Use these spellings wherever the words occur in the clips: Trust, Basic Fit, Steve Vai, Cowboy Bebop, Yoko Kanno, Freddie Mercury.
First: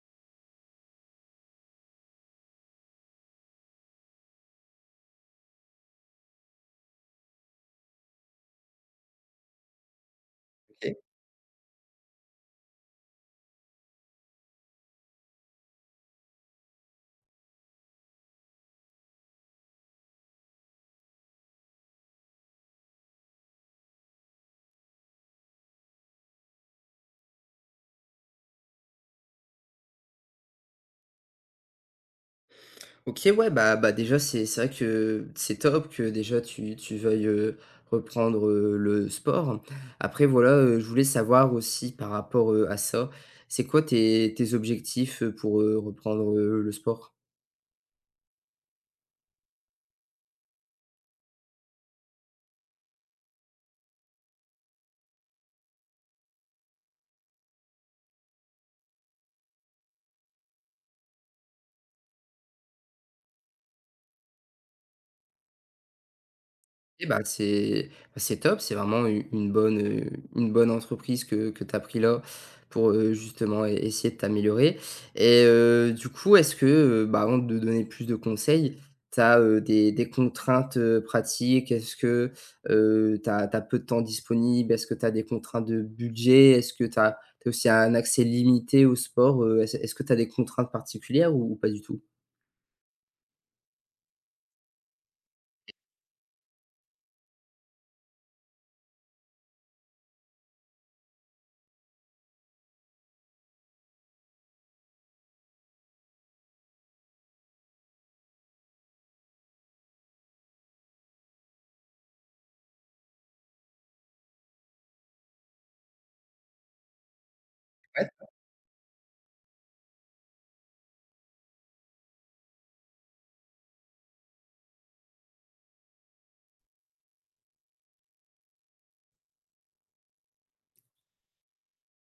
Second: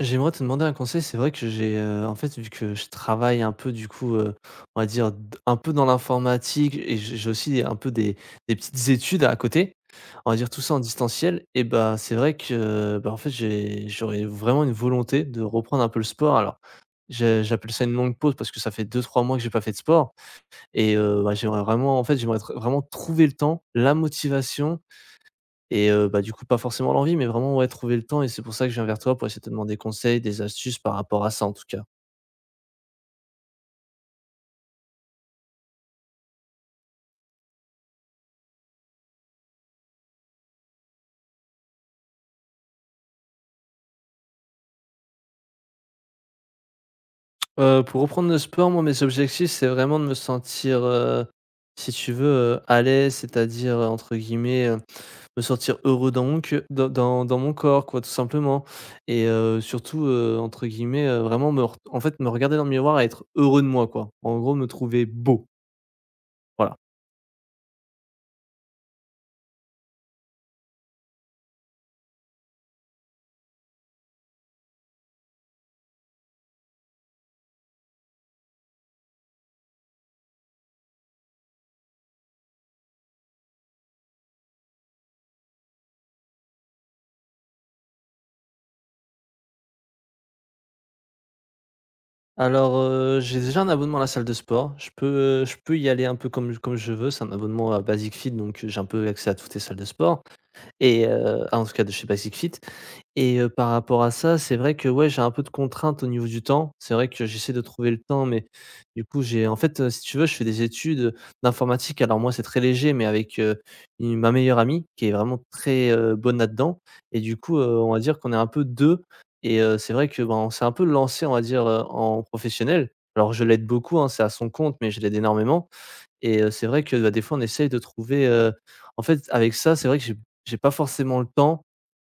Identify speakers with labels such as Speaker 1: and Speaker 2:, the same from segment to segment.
Speaker 1: J'aimerais te demander un conseil. C'est vrai que vu que je travaille un peu on va dire d un peu dans l'informatique et j'ai aussi un peu des petites études à côté. On va dire tout ça en
Speaker 2: OK.
Speaker 1: distanciel et c'est vrai que, j'aurais vraiment une volonté de reprendre un peu le sport. Alors je j'appelle ça une longue pause parce que ça fait 2 3 mois que j'ai pas fait de sport et j'aimerais vraiment j'aimerais tr vraiment trouver le temps, la motivation et pas forcément l'envie, mais vraiment, ouais, trouver le temps et c'est pour ça que je viens vers toi pour essayer de te demander des conseils, des astuces par rapport à ça, en tout cas.
Speaker 2: OK, ouais, bah, déjà, c'est vrai que c'est top que déjà tu veuilles, reprendre, le sport. Après voilà, je voulais savoir aussi par rapport, à ça, c'est quoi tes objectifs, pour, reprendre, le sport?
Speaker 1: Pour reprendre le sport, moi, mes objectifs, c'est vraiment de me sentir, si tu veux, à l'aise, c'est-à-dire, entre guillemets, me sentir heureux dans mon corps quoi, tout simplement et surtout, entre guillemets, vraiment me ret en fait, me regarder dans le miroir et être heureux de moi quoi. En gros, me trouver beau, voilà.
Speaker 2: Et bah, c'est top, c'est vraiment u une bonne entreprise que tu as pris là pour, justement e essayer de t'améliorer et du coup, est-ce que, bah, avant de donner plus de conseils, tu as, des contraintes, pratiques? Est-ce que, tu as peu de temps disponible? Est-ce que tu as des contraintes de budget? Est-ce que tu as aussi un accès limité au sport? Est-ce que tu as des contraintes particulières ou pas du tout?
Speaker 1: Alors, j'ai déjà un abonnement à la salle de sport. Je peux y aller un peu comme je veux. C'est un abonnement à Basic Fit, donc j'ai un peu accès à toutes les salles de sport et en tout cas de chez Basic Fit. Et par rapport à ça, c'est vrai que, ouais, j'ai un peu de contraintes au niveau du temps. C'est vrai que j'essaie de trouver le temps, mais du coup, j'ai en fait, si tu veux, je fais des études d'informatique. Alors moi, c'est très léger, mais avec, une ma meilleure amie qui est vraiment très, bonne là-dedans, et du coup, on va
Speaker 2: Ouais.
Speaker 1: dire qu'on est un peu 2. Et c'est vrai que, ben, on s'est un peu lancé, on va dire, en professionnel. Alors je l'aide beaucoup, hein, c'est à son compte, mais je l'aide énormément. Et c'est vrai que, bah, des fois, on essaye de trouver, en fait, avec ça, c'est vrai que j'ai pas forcément le temps,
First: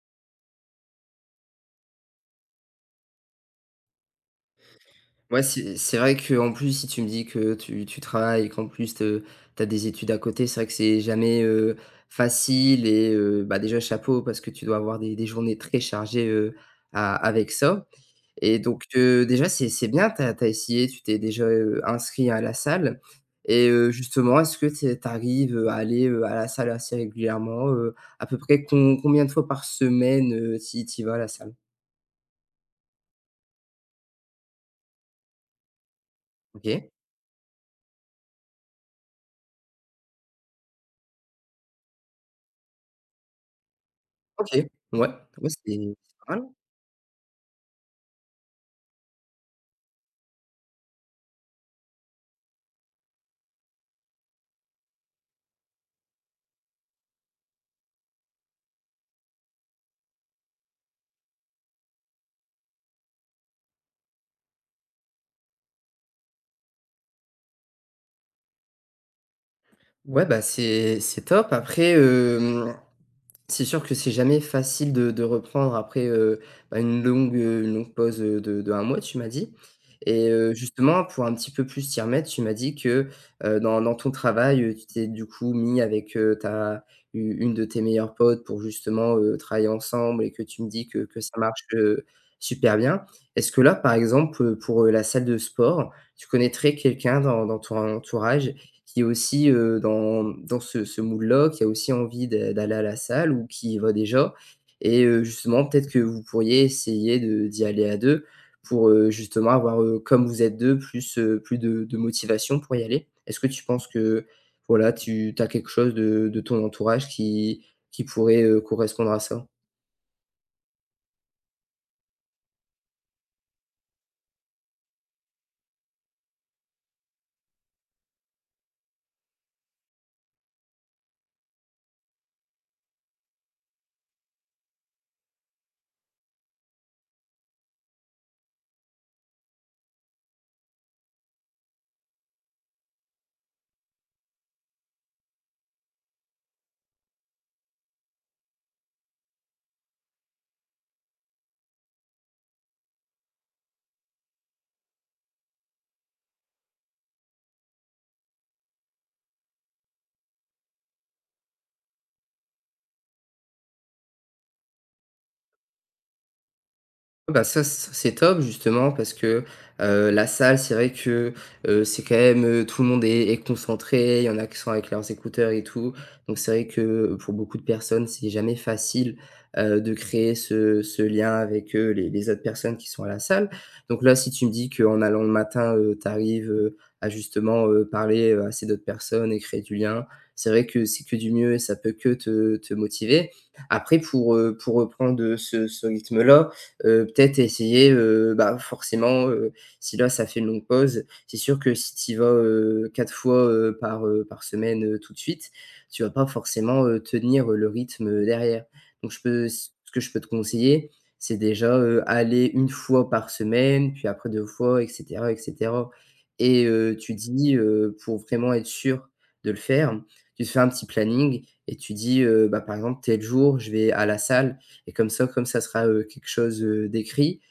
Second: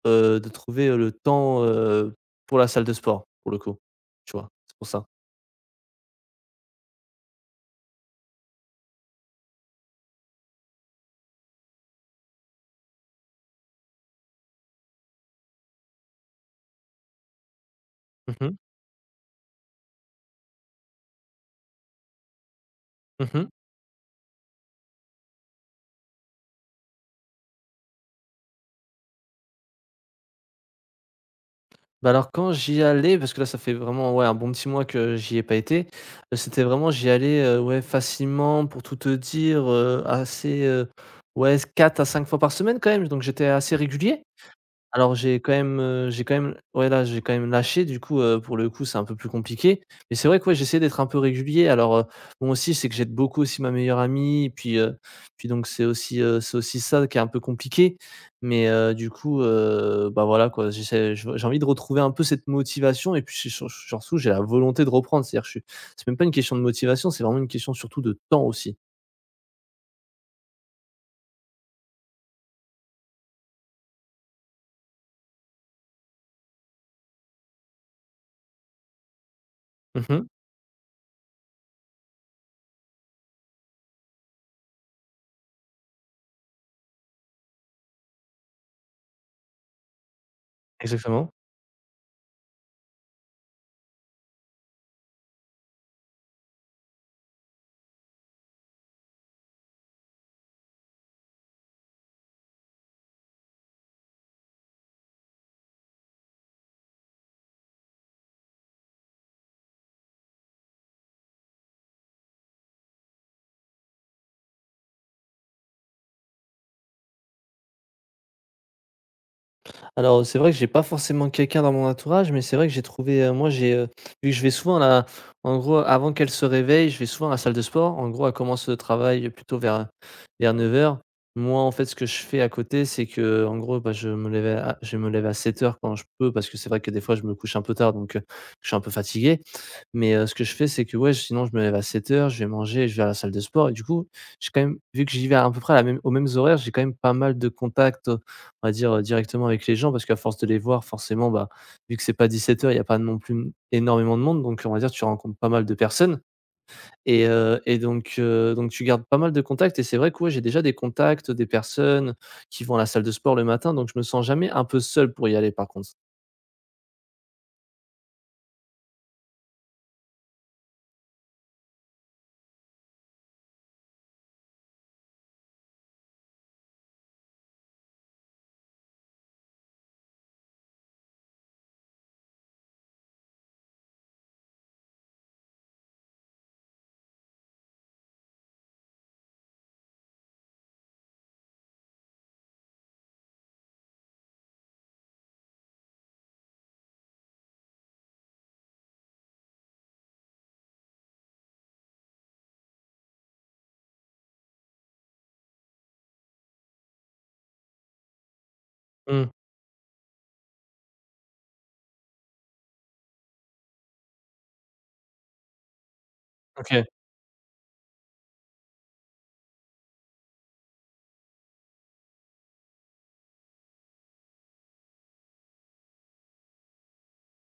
Speaker 1: De trouver, le temps, pour la salle de sport, pour le coup, tu vois? C'est pour ça.
Speaker 2: Ouais, c'est vrai qu'en plus, si tu me dis que tu travailles et qu'en plus te tu as des études à côté, c'est vrai que c'est jamais, facile et bah, déjà chapeau parce que tu dois avoir des journées très chargées, a avec ça
Speaker 1: Mmh mh.
Speaker 2: et donc déjà c'est bien, tu as essayé, tu t'es déjà, inscrit à la salle
Speaker 1: Mmh.
Speaker 2: et justement, est-ce que tu arrives, à aller, à la salle assez régulièrement, à peu près combien de fois par semaine, tu y vas à la salle?
Speaker 1: Bah, alors quand j'y allais, parce que là ça fait vraiment, ouais, un bon petit mois que j'y ai pas été, c'était vraiment
Speaker 2: OK,
Speaker 1: j'y allais, ouais, facilement pour tout te dire, assez, ouais, 4 à 5 fois par semaine quand même, donc j'étais assez régulier.
Speaker 2: OK, ouais,
Speaker 1: Alors
Speaker 2: ouais, c'est c'est
Speaker 1: j'ai quand
Speaker 2: pas mal.
Speaker 1: même, ouais, là, j'ai quand même lâché, du coup, pour le coup, c'est un peu plus compliqué. Mais c'est vrai que ouais, j'essaie d'être un peu régulier. Alors, bon aussi, c'est que j'aide beaucoup aussi ma meilleure amie et puis, donc c'est aussi ça qui est un peu compliqué. Mais, voilà quoi, j'essaie je j'ai envie de retrouver un peu cette motivation et puis c'est sur surtout j'ai la volonté de reprendre. C'est-à-dire que je suis c'est même pas une question de motivation, c'est vraiment une question surtout de temps aussi.
Speaker 2: Ouais, bah, c'est top. Après, c'est sûr que c'est jamais facile de reprendre après, bah, une longue pause, de un mois, tu m'as dit
Speaker 1: Mmh.
Speaker 2: et justement pour un petit peu plus t'y remettre, tu m'as dit que, dans ton travail, tu t'es du coup mis avec, ta u une de tes meilleures potes pour justement, travailler ensemble et que tu me dis que
Speaker 1: Exactement.
Speaker 2: ça marche, super bien. Est-ce que là, par exemple, pour, la salle de sport, tu connaîtrais quelqu'un dans ton entourage qui est aussi, dans ce mood-là, qui a aussi envie d'aller à la salle ou qui y va déjà et justement, peut-être que vous pourriez essayer de d'y aller à 2 pour, justement avoir, comme vous êtes 2 plus, plus de motivation pour y aller. Est-ce que tu penses que, voilà, tu as quelque chose de ton entourage qui pourrait, correspondre à ça?
Speaker 1: Alors, c'est vrai que j'ai pas forcément quelqu'un dans mon entourage, mais c'est vrai que j'ai trouvé, moi j'ai, vu que je vais souvent là, en gros, avant qu'elle se réveille, je vais souvent à la salle de sport. En gros, elle commence le travail plutôt vers 9 heures. Moi, en fait, ce que je fais à côté, c'est que, en gros, bah, je me lève à 7 heures quand je peux, parce que c'est vrai que des fois, je me couche un peu tard, donc je suis un peu fatigué. Mais ce que je fais, c'est que ouais, sinon je me lève à 7 heures, je vais à la salle de sport et du coup, j'ai quand même vu que j'y vais à peu près à la même aux mêmes horaires, j'ai quand même pas mal de contacts, on va dire, directement avec les gens parce qu'à force de les voir forcément, bah, vu que c'est pas 17:00, il y a pas non plus m énormément de monde, donc on va dire tu rencontres pas mal de personnes et donc tu gardes pas mal de contacts et c'est vrai que ouais, j'ai déjà des contacts, des personnes qui vont à la salle de sport le matin, donc je me sens jamais un peu seul pour y aller par contre.
Speaker 2: Bah, ça, c'est top justement parce que, la salle, c'est vrai que, c'est quand même, tout le monde est est concentré, il y en a qui sont avec leurs écouteurs et tout. Donc c'est vrai que, pour beaucoup de personnes, c'est jamais facile, de créer ce lien avec, les autres personnes qui sont à la salle. Donc là, si tu me dis qu'en allant le matin, tu arrives, à justement, parler, à ces autres personnes et créer du lien, c'est vrai que c'est que du mieux et ça peut que te motiver. Après pour reprendre, ce rythme-là, peut-être essayer, bah, forcément, si là, ça fait une longue pause, c'est sûr que si tu y vas, 4 fois, par, par semaine, tout de suite, tu vas pas forcément, tenir, le rythme, derrière. Donc je
Speaker 1: Mmh,
Speaker 2: peux ce que je peux te conseiller, c'est déjà, aller une fois par semaine, puis après 2 fois et cetera et cetera et
Speaker 1: OK.
Speaker 2: tu dis, pour vraiment être sûr de le faire, tu te fais un petit planning et tu dis, bah, par exemple: «Tel jour, je vais à la salle». Et comme ça sera quelque chose d'écrit,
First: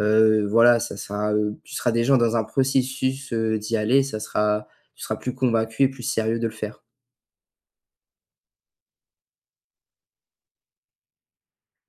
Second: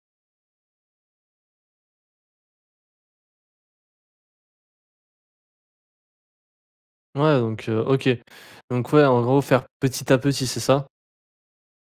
Speaker 2: voilà, ça sera, tu seras déjà dans un processus, d'y aller, ça sera tu seras plus convaincu et plus sérieux de le faire.
Speaker 1: Ouais donc OK. Donc ouais, en gros faire petit à petit, c'est ça?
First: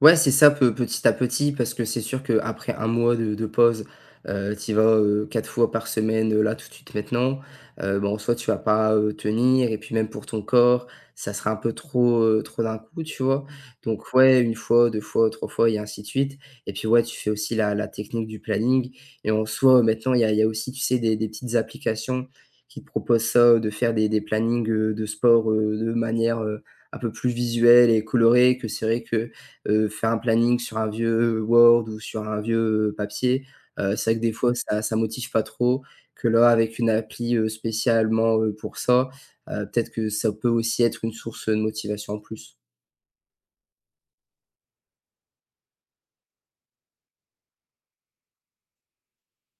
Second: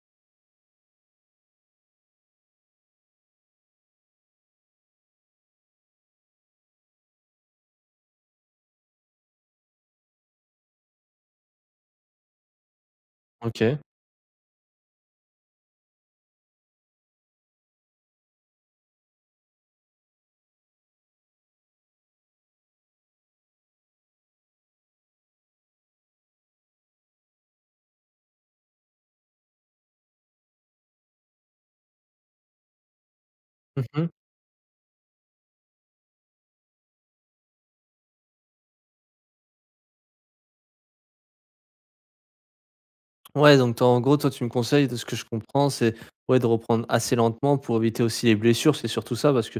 Speaker 2: Ouais, c'est ça, pe petit à petit, parce que c'est sûr qu'après un mois de pause, tu vas, 4 fois par semaine, là, tout de suite, maintenant, bah, en tu vas pas, tenir et puis même pour ton corps, ça sera un peu trop, trop d'un coup, tu vois?
Speaker 1: OK.
Speaker 2: Donc ouais, une fois, 2 fois, 3 fois et ainsi de suite et puis ouais, tu fais aussi la technique du planning et en soi, maintenant, il y a aussi, tu sais, des petites applications qui te proposent ça, de faire des plannings, de sport, de manière, un peu plus visuelle et colorée que c'est vrai que faire un planning sur un vieux Word ou sur un vieux, papier,
Speaker 1: Mmh.
Speaker 2: c'est vrai que des fois ça motive pas trop, que là avec une appli, spécialement, pour ça, peut-être que ça peut aussi être une source, de motivation en plus.
Speaker 1: Ouais donc toi, en gros, toi, tu me conseilles, de ce que je comprends, c'est ouais de reprendre assez lentement pour éviter aussi les blessures, c'est surtout ça parce que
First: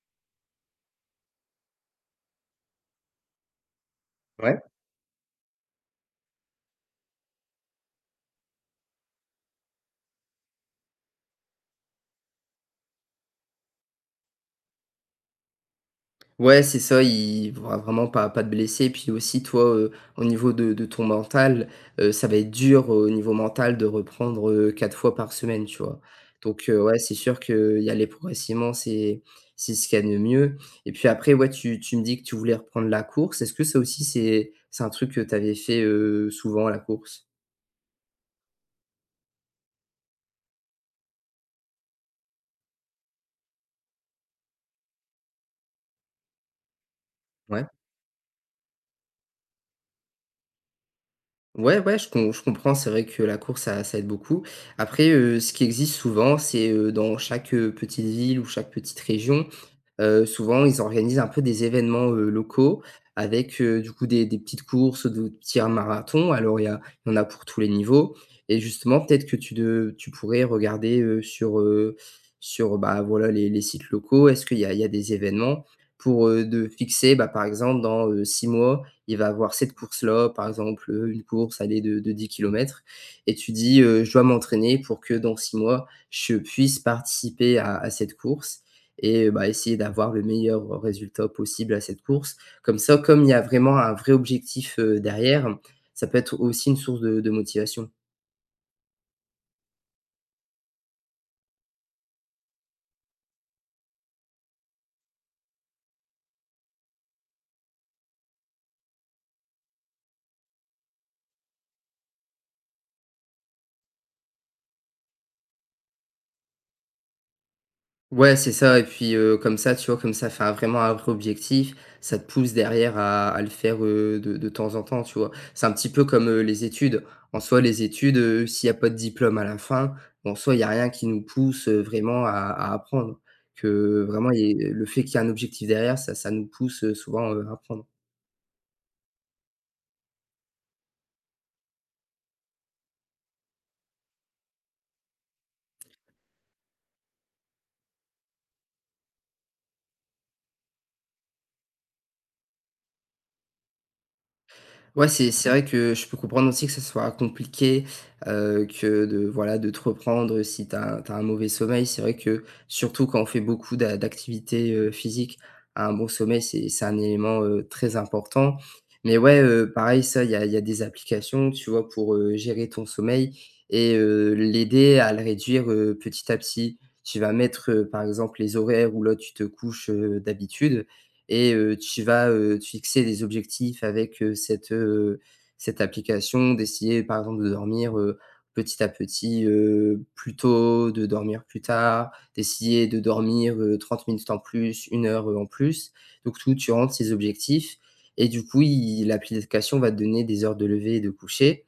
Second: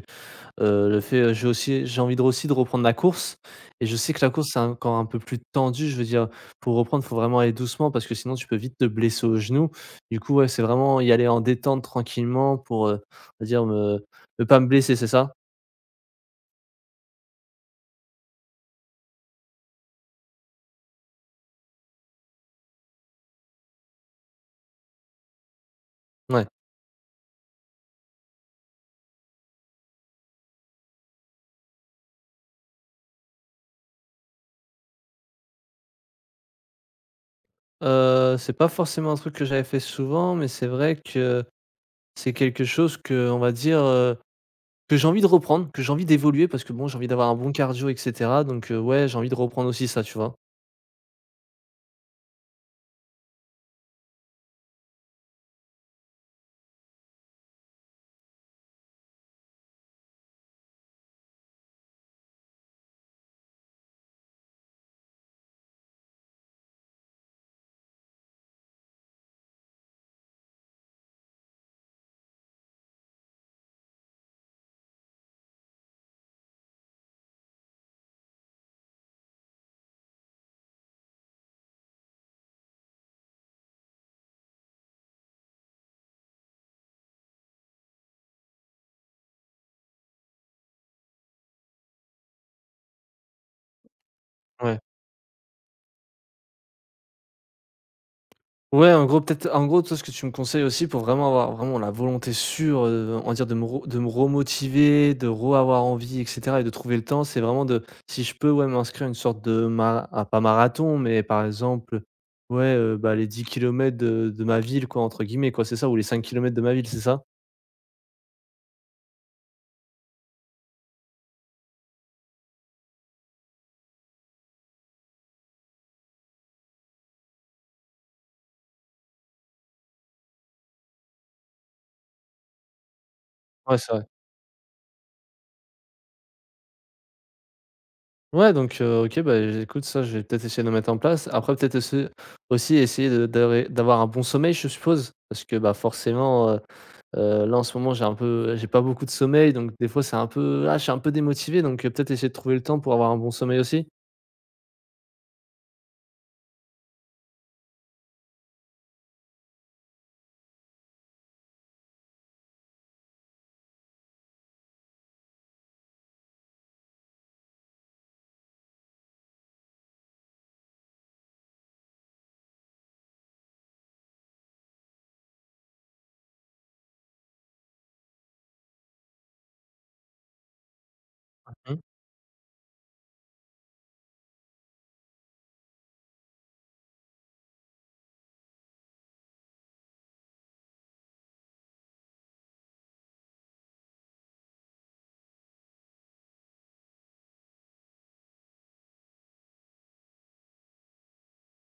Speaker 1: J'ai aussi j'ai envie de aussi de reprendre la course et je sais que la course,
Speaker 2: Ouais.
Speaker 1: c'est encore un peu plus tendu. Je veux dire, pour reprendre, faut vraiment aller doucement parce que sinon tu peux vite te blesser au genou. Du coup, ouais, c'est vraiment y aller en détente tranquillement pour, on va dire me ne pas me blesser, c'est ça?
Speaker 2: Ouais, c'est ça, il vraiment pas te blesser, puis aussi toi, au niveau de ton mental, ça va être dur au niveau mental de reprendre, 4 fois par semaine, tu vois?
Speaker 1: Ouais.
Speaker 2: Donc ouais, c'est sûr que qu'y aller progressivement, c'est ce qu'il y a de mieux et puis après, ouais, tu me dis que tu voulais reprendre la course. Est-ce que ça aussi, c'est un truc que tu avais fait, souvent, la course?
Speaker 1: C'est pas forcément un truc que j'avais fait souvent, mais c'est vrai que c'est quelque chose que, on va dire, que j'ai envie de reprendre, que j'ai envie d'évoluer parce que bon, j'ai envie d'avoir un bon
Speaker 2: Ouais.
Speaker 1: cardio et cetera, donc ouais, j'ai envie de reprendre aussi ça, tu vois?
Speaker 2: Ouais, ouais, je comprends, c'est vrai que la course, ça aide beaucoup. Après, ce qui existe souvent, c'est, dans chaque, petite ville ou chaque petite région, souvent, ils organisent un peu des événements, locaux avec, du coup, des petites courses, de petits marathons. Alors il y en a pour tous les niveaux et justement, peut-être que tu pourrais regarder, sur, sur, bah, voilà, les sites locaux. Est-ce qu'il y a des événements pour, de fixer, bah, par exemple, dans, 6 mois, il va avoir cette course-là, par exemple, une course, allez, de 10 kilomètres et tu dis, «Je dois m'entraîner pour que dans 6 mois, je puisse participer à cette course» et bah, essayer d'avoir le meilleur résultat possible à cette course. Comme ça, comme il y a vraiment un vrai
Speaker 1: Ouais.
Speaker 2: objectif, derrière, ça peut être aussi une source de motivation.
Speaker 1: Ouais, en gros, toi, ce que tu me conseilles aussi pour vraiment avoir vraiment la volonté sûre, on va dire de me remotiver, de re-avoir envie et cetera et de trouver le temps, c'est vraiment de, si je peux, ouais, m'inscrire à une sorte de pas marathon, mais par exemple, ouais, les 10 kilomètres de ma ville quoi, entre guillemets quoi, c'est ça? Ou les 5 kilomètres de ma ville, c'est ça?
Speaker 2: Ouais, c'est ça et puis, comme ça, tu vois, comme ça fait un vraiment un vrai objectif, ça te pousse derrière à le faire, de temps en temps, tu vois? C'est un petit peu comme, les études. En soi, les études, s'il y a pas de diplôme à la fin, en soi, il y a rien qui nous pousse, vraiment à apprendre.
Speaker 1: Ouais, c'est vrai.
Speaker 2: Que vraiment, il y ait le fait qu'il y ait un objectif derrière, ça nous pousse, souvent, à apprendre.
Speaker 1: Ouais, donc OK, bah, écoute, ça, je vais peut-être essayer de le mettre en place. Après peut-être esse aussi essayer de d'avoir un bon sommeil, je suppose? Parce que, bah, forcément, là en ce moment j'ai un peu j'ai pas beaucoup de sommeil, donc des fois c'est un peu je suis un peu démotivé, donc peut-être essayer de trouver le temps pour avoir un bon sommeil aussi.
Speaker 2: Ouais, c'est vrai que je peux comprendre aussi que ça soit compliqué, que de voilà, de te reprendre si tu as un mauvais sommeil. C'est vrai que surtout quand on fait beaucoup d'activités, physiques, un bon sommeil, c'est un élément, très important. Mais ouais, pareil, ça, il y a des applications, tu vois, pour, gérer ton sommeil et l'aider à le réduire, petit à petit. Tu vas mettre, par exemple les horaires où là tu te couches, d'habitude et
Speaker 1: Mmh mh.
Speaker 2: tu vas, te fixer des objectifs avec, cette, cette application, d'essayer par exemple de dormir, petit à petit, plus tôt, de dormir plus tard, d'essayer de dormir, 30 minutes en plus, une heure, en plus. Donc tout, tu rentres ces objectifs et du coup, i l'application va te donner des heures de lever et de coucher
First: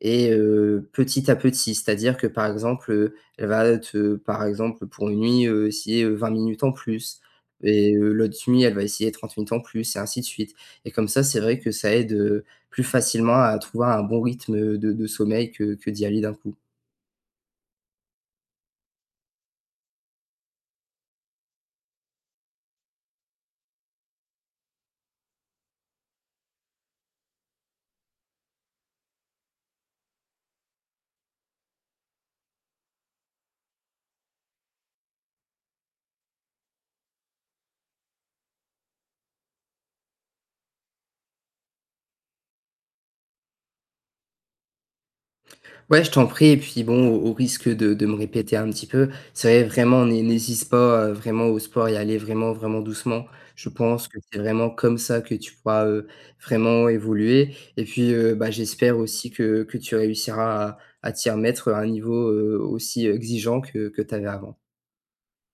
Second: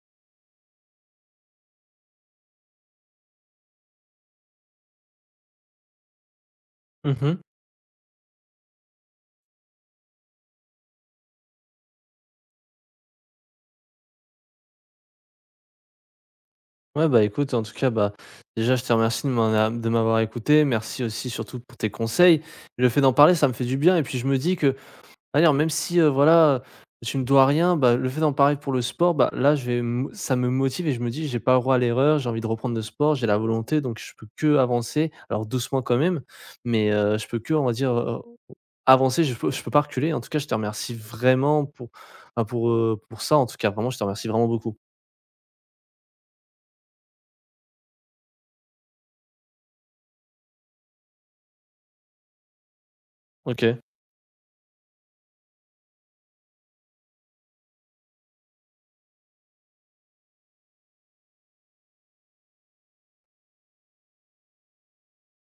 Speaker 2: et petit à petit, c'est-à-dire que, par exemple, elle va te par exemple, pour une nuit, essayer, 20 minutes en plus
Speaker 1: Mmh.
Speaker 2: et l'autre nuit, elle va essayer 30 minutes en plus et ainsi de suite et comme ça, c'est vrai que ça aide, plus facilement à trouver un bon rythme, de sommeil que d'y aller d'un coup.
Speaker 1: Ouais, bah, écoute en tout cas, bah, déjà je te remercie de m'avoir écouté. Merci aussi surtout pour tes conseils. Le fait d'en parler, ça me fait du bien et puis je me dis que, d'ailleurs, même si, voilà, tu me dois rien, bah, le fait d'en parler pour le sport, bah, là je vais me ça me motive et je me dis: «J'ai pas le droit à l'erreur, j'ai envie de reprendre le sport, j'ai la volonté, donc je peux que avancer Alors doucement quand même, mais je peux que, on va dire, avancer, je peux pas reculer. En tout cas, je te remercie vraiment pour, bah, pour ça. En tout cas, vraiment, je te remercie vraiment beaucoup.
Speaker 2: Ouais, je t'en prie et puis bon, au au risque de me répéter un petit peu, c'est vrai vraiment n'hésite pas, vraiment au sport et aller vraiment, vraiment doucement. Je
Speaker 1: OK.
Speaker 2: pense que c'est vraiment comme ça que tu pourras, vraiment évoluer et puis, bah, j'espère aussi que tu réussiras à t'y remettre à un niveau, aussi exigeant que tu avais avant.